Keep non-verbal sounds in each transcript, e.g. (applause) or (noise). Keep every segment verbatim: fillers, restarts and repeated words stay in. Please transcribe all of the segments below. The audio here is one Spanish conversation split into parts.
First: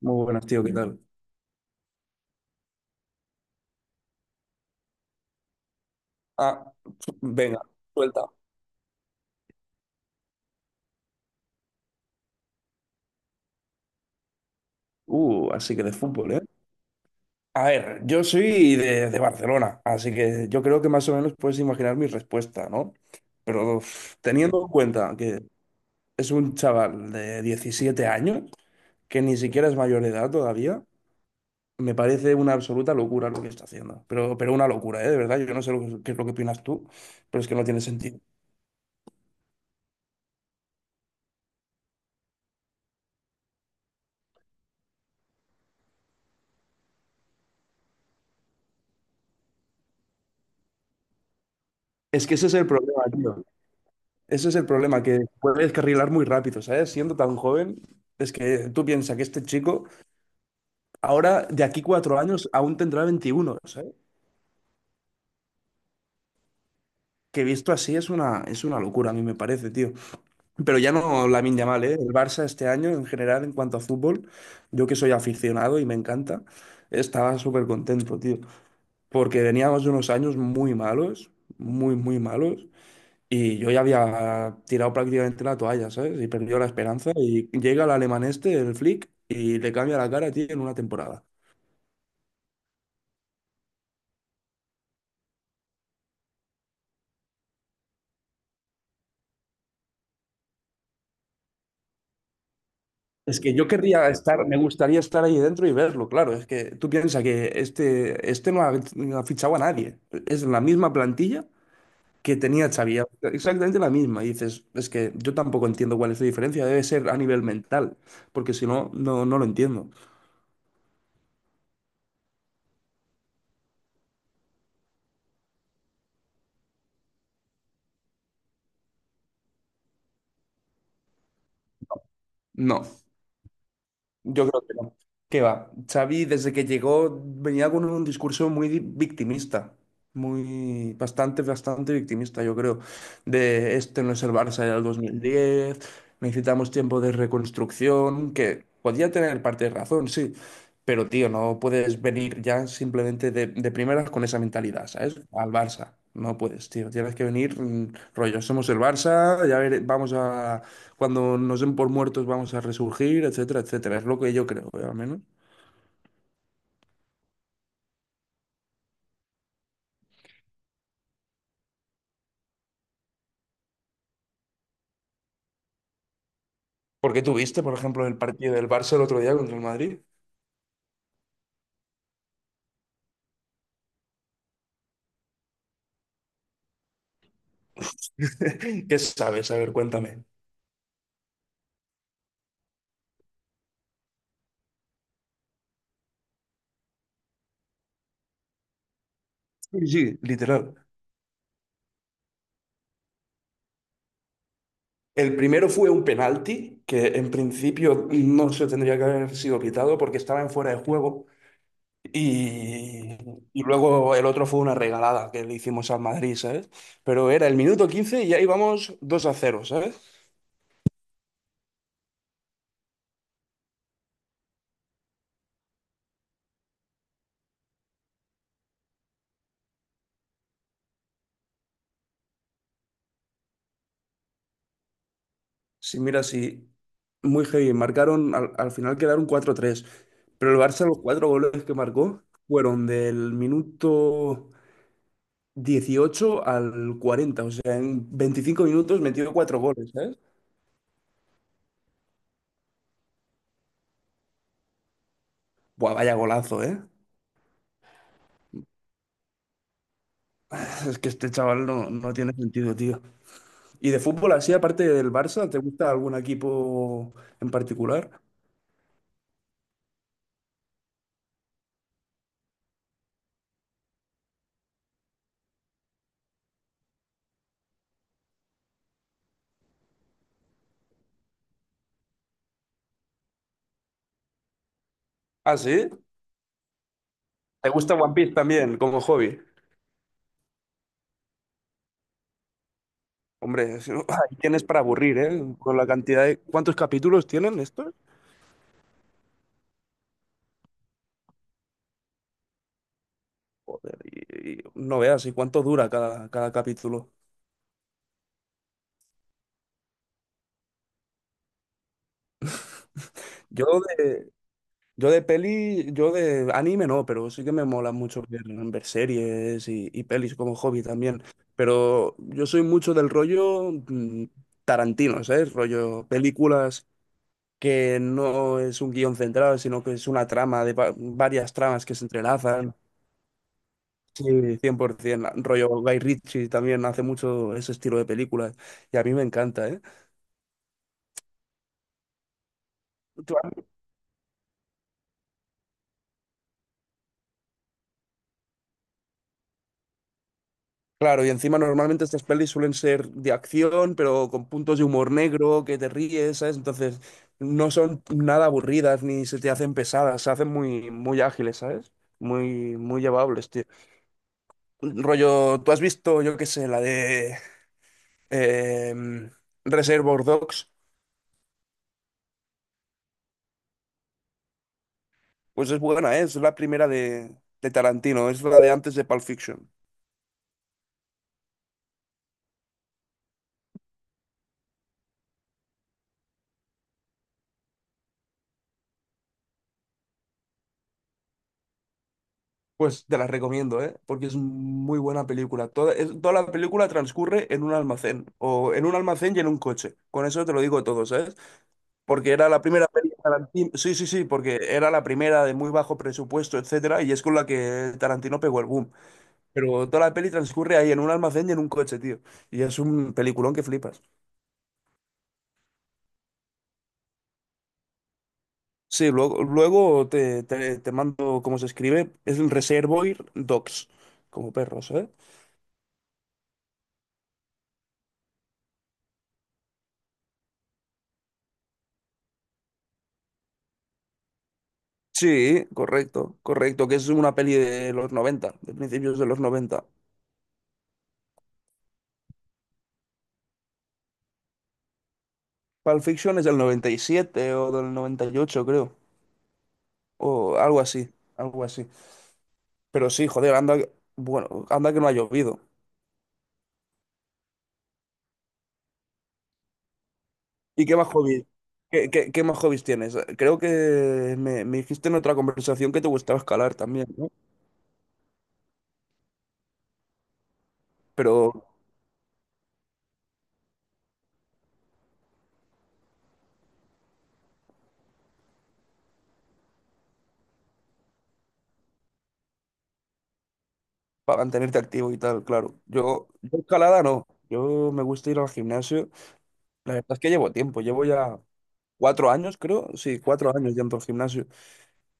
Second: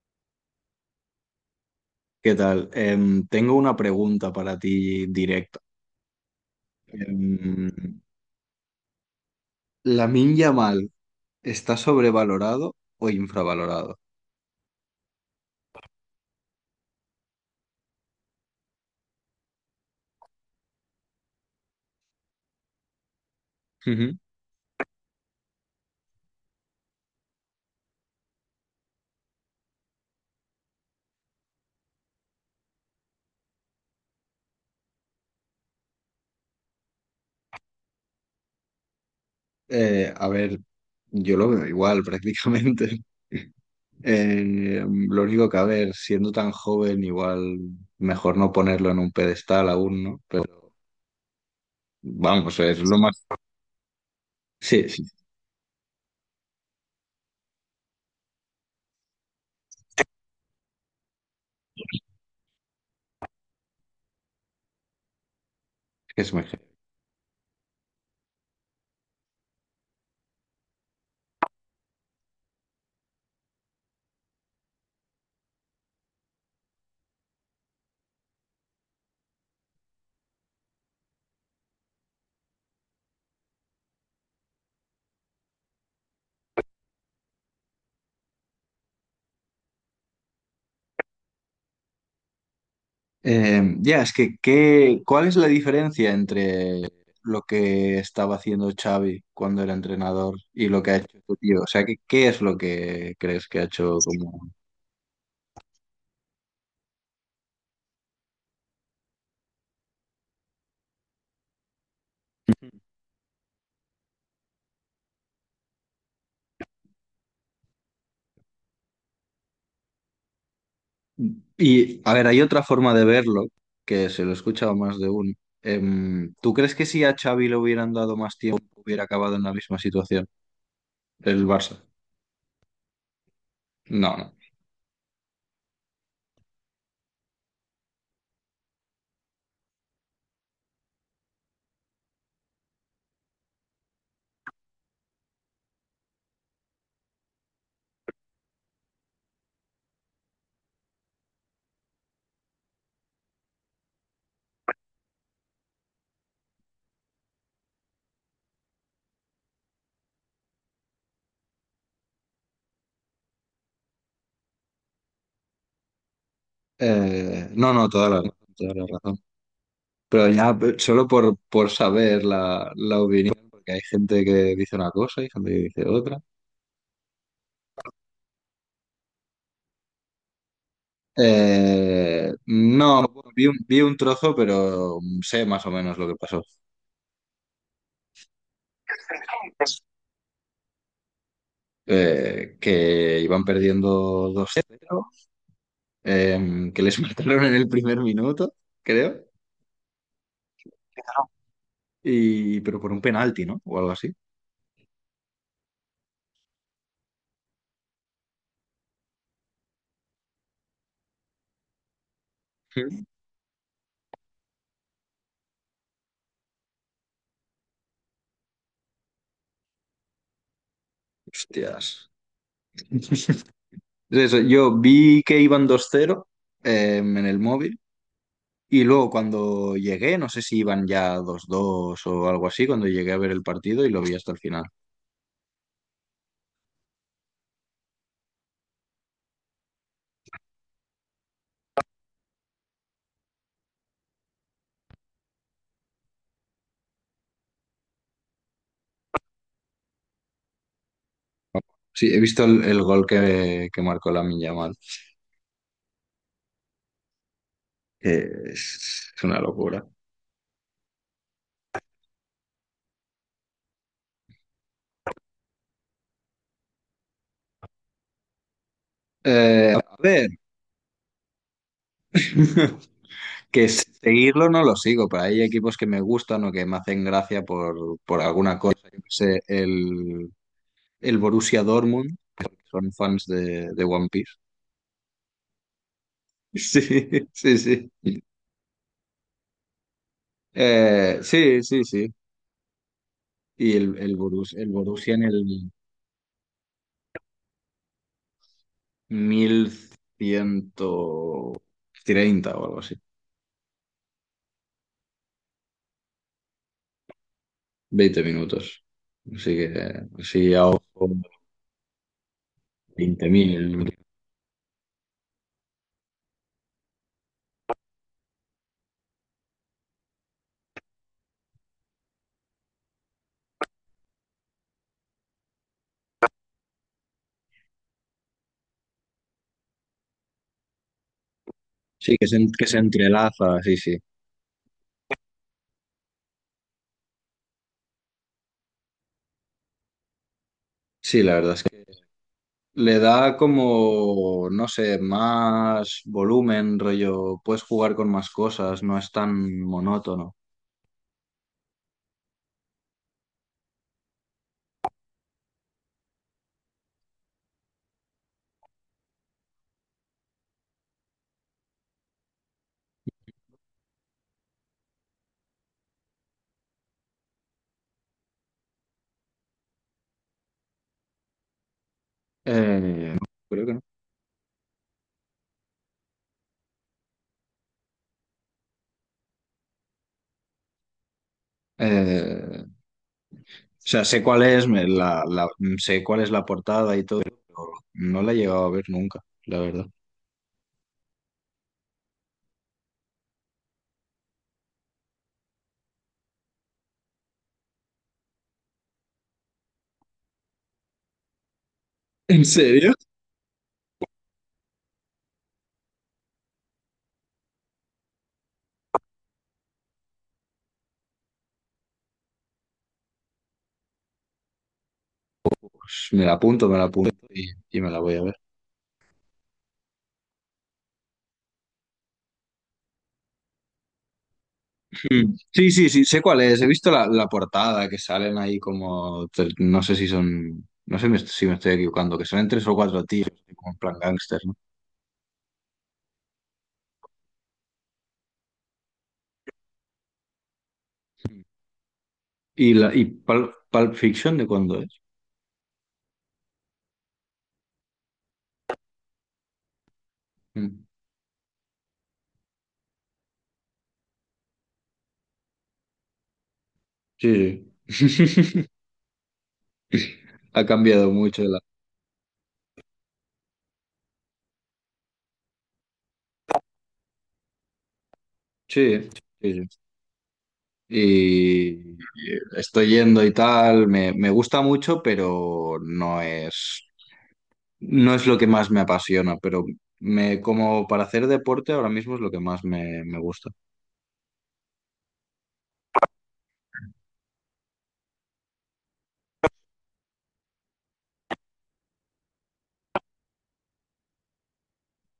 Muy buenas, tío, ¿qué tal? ¿Qué tal? Em, tengo una pregunta para ti directa. Ah, venga, Em, suelta. ¿La ¿Lamine Yamal está sobrevalorado o infravalorado? Uh, así que de fútbol, ¿eh? A ver, yo soy de, de Barcelona, así que yo creo que más o menos puedes imaginar mi respuesta, ¿no? Pero Ujú. uf, teniendo en cuenta que es un chaval de diecisiete años, que ni siquiera es mayor de edad todavía, me parece una absoluta locura lo que está haciendo. Pero, pero una locura, ¿eh? De verdad, yo no sé lo que- qué es lo que opinas tú, pero es que no tiene sentido. Eh, a ver, yo lo veo igual prácticamente. (laughs) Eh, lo único que, a ver, siendo tan joven, igual mejor no ponerlo en un pedestal aún, ¿no? Pero Es que ese es vamos, el es lo problema, más. tío. Ese es el Sí, problema, sí, que puede descarrilar muy rápido, ¿sabes? Siendo tan joven, es que tú piensas que este chico ahora, de aquí cuatro años, aún tendrá veintiuno, ¿sabes? es mejor. Que visto así es una, es una locura, a mí me parece, tío. Pero ya no Lamine Yamal, ¿eh? El Barça este año, en general, en cuanto a fútbol, yo que soy aficionado y me encanta, estaba súper contento, tío. Porque veníamos de unos años muy malos, muy, muy malos. Y yo ya había tirado prácticamente la toalla, ¿sabes? Y perdió la esperanza. Y llega el alemán este, el Flick, y le cambia la cara a ti en una temporada. Eh, ya, es que, ¿qué, cuál es la diferencia entre lo que estaba haciendo Xavi cuando era entrenador y lo que ha hecho tu tío? O sea, ¿qué, qué es lo que Es crees que que ha yo hecho querría estar, como. me gustaría estar ahí dentro y verlo, claro. Es que tú piensas que este, este no ha, no ha fichado a nadie. Es la misma plantilla que tenía Xavi, exactamente la misma. Y dices, es que yo tampoco entiendo cuál es la diferencia. Debe ser a nivel mental, porque si no, no, no lo entiendo. Y, a ver, hay otra forma de verlo, que se lo he escuchado más de uno. Em, ¿tú crees que si a Xavi le hubieran dado más tiempo hubiera acabado en la misma situación el Barça? No. No, no. Yo creo que no. ¿Qué va? Xavi, desde que llegó, venía con un discurso muy victimista, muy, bastante, bastante victimista, yo creo, de este no es el Barça del dos mil diez, necesitamos tiempo de reconstrucción, que podía tener parte de razón, sí, pero tío, no puedes venir ya simplemente de, de primeras con esa mentalidad, ¿sabes? Al Barça. No puedes, tío. Tienes que venir, mm, rollo, somos el Barça, ya vere- vamos a, cuando nos den por muertos vamos a resurgir, etcétera, etcétera. Es lo que yo creo, ¿eh? Al menos. Eh, no, no, toda la, toda la razón. Pero ya pe- solo por, por saber la, la opinión, porque hay gente que dice una cosa y gente que dice otra. Porque tú viste, por ejemplo, el partido del Barça el otro día contra el Madrid. Eh, no, bueno, vi un, vi un trozo, pero sé más o menos lo que pasó. (laughs) ¿Qué sabes? A ver, cuéntame. Eh, que iban perdiendo dos cero eh, que les (laughs) mataron en el primer minuto, creo, Sí, sí, literal. y, pero por un penalti, ¿no? O algo así. El primero fue un penalti que en principio no se tendría que haber sido pitado porque estaba en fuera de juego. Sí. Y, y luego el otro fue una regalada que le hicimos al Madrid, ¿sabes? Pero era el minuto quince y ahí vamos dos a cero, ¿sabes? Hostias. (laughs) Eso, yo vi que iban dos cero eh, en el móvil. Y luego cuando llegué, no sé si iban ya dos dos o algo así, cuando llegué a ver el partido y lo vi hasta el final. Sí, mira, sí, muy heavy. Marcaron, al, al final quedaron cuatro tres, pero el Barça los cuatro goles que marcó fueron del minuto dieciocho al cuarenta, o sea, en veinticinco minutos metió cuatro goles, ¿sabes? Sí, he visto el, el gol que, que marcó Lamine Yamal, Buah, vaya golazo, ¿eh? que es una locura. (laughs) Es que este chaval no, no tiene sentido, tío. ¿Y de fútbol así, aparte del Barça, te gusta algún equipo en particular? Eh, a ver, (laughs) que seguirlo no lo sigo, pero hay equipos que me gustan o que me hacen gracia por, por alguna cosa. Yo qué sé, el, el Borussia Dortmund, son fans de, de One Piece. (laughs) Ah, sí. Sí, sí, ¿Te sí. gusta One Piece también como hobby? Eh, sí, sí, sí. Y Hombre, (laughs) si el, no- el ahí Borus- tienes el para Borussia aburrir, en ¿eh? el Con la cantidad de... ¿Cuántos capítulos tienen estos? mil ciento treinta o algo así. Y, y no veas, ¿y cuánto dura cada, cada capítulo? Veinte minutos. Así que, así a ojo, veinte Yo mil de, yo de peli, yo de anime no, pero sí que me mola mucho ver, ver series y, y pelis como hobby también. Pero yo soy mucho del rollo mm, Tarantino, ¿sabes? Rollo películas que no es un guión central, sino que es una trama de va- varias tramas que se Sí, que se, en- que entrelazan. se entrelaza, sí, sí. Sí, cien por ciento. Rollo Guy Ritchie también hace mucho ese estilo de películas y a mí me encanta, ¿eh? Sí, la verdad es que le da como, no sé, más volumen, rollo, puedes jugar con más cosas, no es tan monótono. Claro, y encima normalmente estas pelis suelen ser de acción, pero con puntos de humor negro, que te ríes, ¿sabes? Entonces, no son nada aburridas ni se te hacen pesadas, se hacen muy, muy ágiles, ¿sabes? Muy, muy llevables, tío. Rollo, ¿tú has visto, yo qué sé, la de em, Reservoir Dogs? Eh, no, creo que no. Pues es buena, ¿eh? Es la primera de, de Tarantino, es la de antes de Pulp Fiction. Eh, o sea, sé cuál es, me- la, la- sé cuál es la portada y todo, pero no la he llegado a ver nunca, la verdad. Pues te las recomiendo, ¿eh? Porque es muy buena película. Toda, es- toda la película transcurre en un almacén, o en un almacén y en un coche. Con eso te lo digo todo, ¿sabes? Porque ¿En era la primera serio? peli de Tarantino. Sí, sí, sí, porque era la primera de muy bajo presupuesto, etcétera, y es con la que Tarantino pegó el boom. Pero toda la peli transcurre ahí en un almacén y en un coche, tío. Y es un peliculón que flipas. Pues me la apunto, me la apunto y, y, me la voy a ver. Sí, luego, luego te, te, te mando cómo se escribe. Es un Reservoir Dogs, como perros, ¿eh? Mm. Sí, sí, sí, sé cuál es. He visto la, la portada que salen ahí como, tre- no sé si son, no sé me- si me estoy equivocando, que salen tres o cuatro tíos, como en plan gángster, ¿no? Sí, correcto, correcto, que es una peli de los noventa, de principios de los noventa. Mm. ¿Y, la, y Pul- Pulp Fiction de cuándo es? Pulp Fiction es del noventa y siete o del noventa y ocho, creo, o algo Mm. así, algo así. Pero sí, joder, anda, que- bueno, anda que no ha llovido. Sí, sí. (laughs) Ha ¿Y qué más cambiado mucho hobbies? la. ¿Qué, qué- qué más hobbies tienes? Creo que me, me dijiste en otra conversación que te gustaba escalar también, ¿no? Sí, sí, sí. Pero Y y estoy yendo y tal, me, me gusta mucho, pero no es. No es lo que más me apasiona, pero me, como para hacer deporte ahora mismo es lo que más me, me gusta. para mantenerte activo y tal, claro. Yo, yo escalada no, yo me gusta ir al gimnasio. La verdad es que llevo tiempo, llevo ya cuatro años, creo. Sí, cuatro años ya en gimnasio.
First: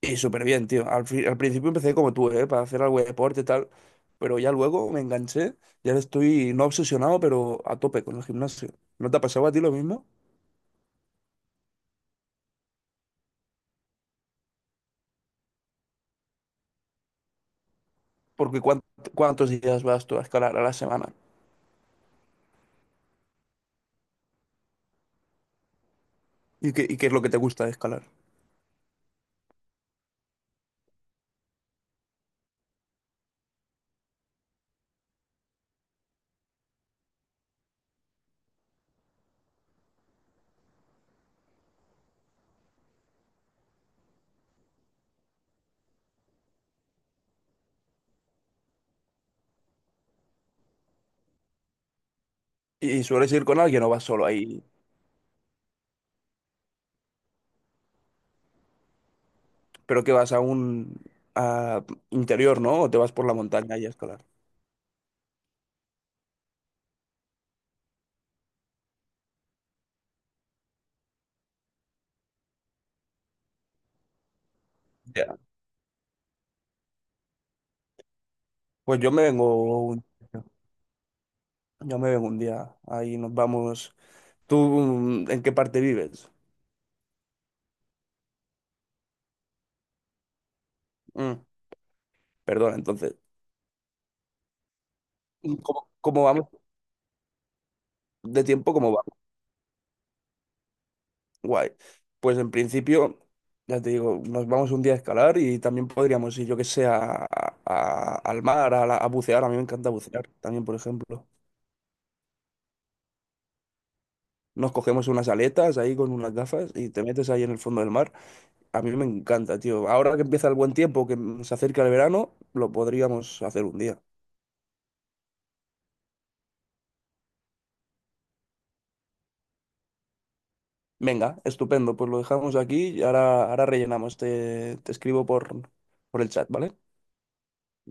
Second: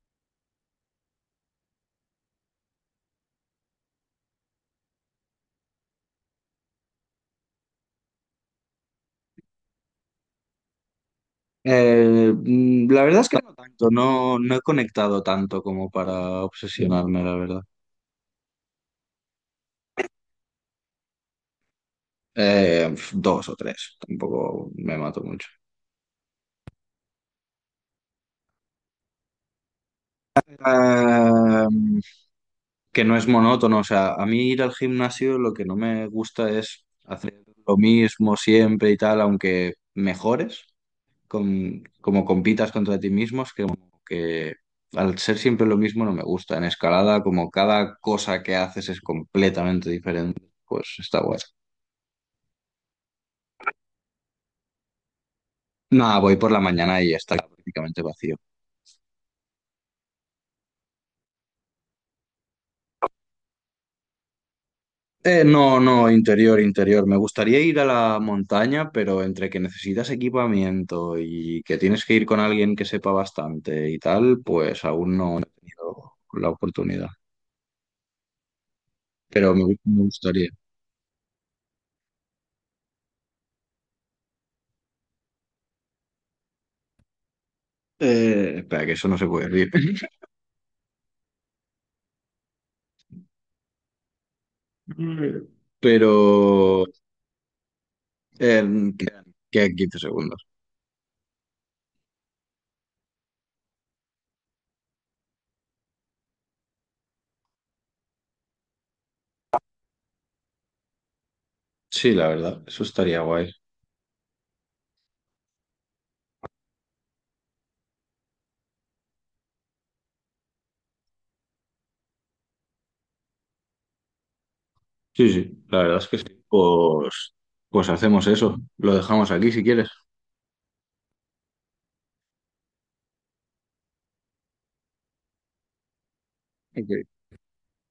Y súper bien, tío. Al, fi- al principio empecé como tú, ¿eh? Para hacer algo de deporte y tal. Pero ya luego me enganché. Y ahora estoy no obsesionado, pero a tope con el gimnasio. ¿No te ha pasado a ti lo mismo? Eh, mm, la verdad es que no tanto, no, no he conectado tanto como para obsesionarme, la verdad. Porque ¿cuánt- ¿cuántos días vas tú a escalar a la semana? Eh, pf, dos o tres, tampoco me mato mucho. ¿Y qué, y qué es lo que te gusta de escalar? Eh, que no es monótono, o sea, a mí ir al gimnasio lo que no me gusta es hacer lo mismo siempre y tal, aunque mejores. Con- como compitas contra ti mismo, es que, como que al ser siempre lo mismo no me gusta. En escalada, como cada cosa que haces es completamente diferente, pues está guay. ¿Y sueles ir con alguien o vas solo ahí? Nada, voy por la mañana y está prácticamente vacío. Pero que vas a un a interior, ¿no? ¿O te vas por la montaña y a escalar? Eh, no, no, interior, interior. Me gustaría ir a la montaña, pero entre que necesitas equipamiento y que tienes que ir con alguien que sepa bastante y tal, pues aún Ya. no he tenido la oportunidad. Pues yo me Pero me, vengo me un, gustaría. yo me vengo un día. Ahí nos vamos. ¿Tú mm, en qué parte vives? Eh, espera, que eso no se puede decir. Mm, Perdona, entonces. Mm. ¿Y ¿Cómo, cómo vamos Pero (laughs) de tiempo? ¿Cómo em, vamos? quedan, quedan 15 segundos. Guay. Pues en principio, ya te digo, nos vamos un día a escalar y también podríamos ir, yo que sé, a- a- al mar, a, la- a bucear. A mí me encanta bucear también, por ejemplo. Sí, la verdad, eso estaría guay. Nos cogemos unas aletas ahí con unas gafas y te metes ahí en el fondo del mar. A mí me encanta, tío. Ahora que empieza el buen tiempo, que se acerca el verano, lo podríamos hacer un día. Sí, sí, la verdad es que sí. Pues, pues hacemos eso. Lo dejamos aquí si quieres. Venga, estupendo, pues lo dejamos aquí y ahora, ahora rellenamos. Te, te escribo por, por el chat, ¿vale? Ok.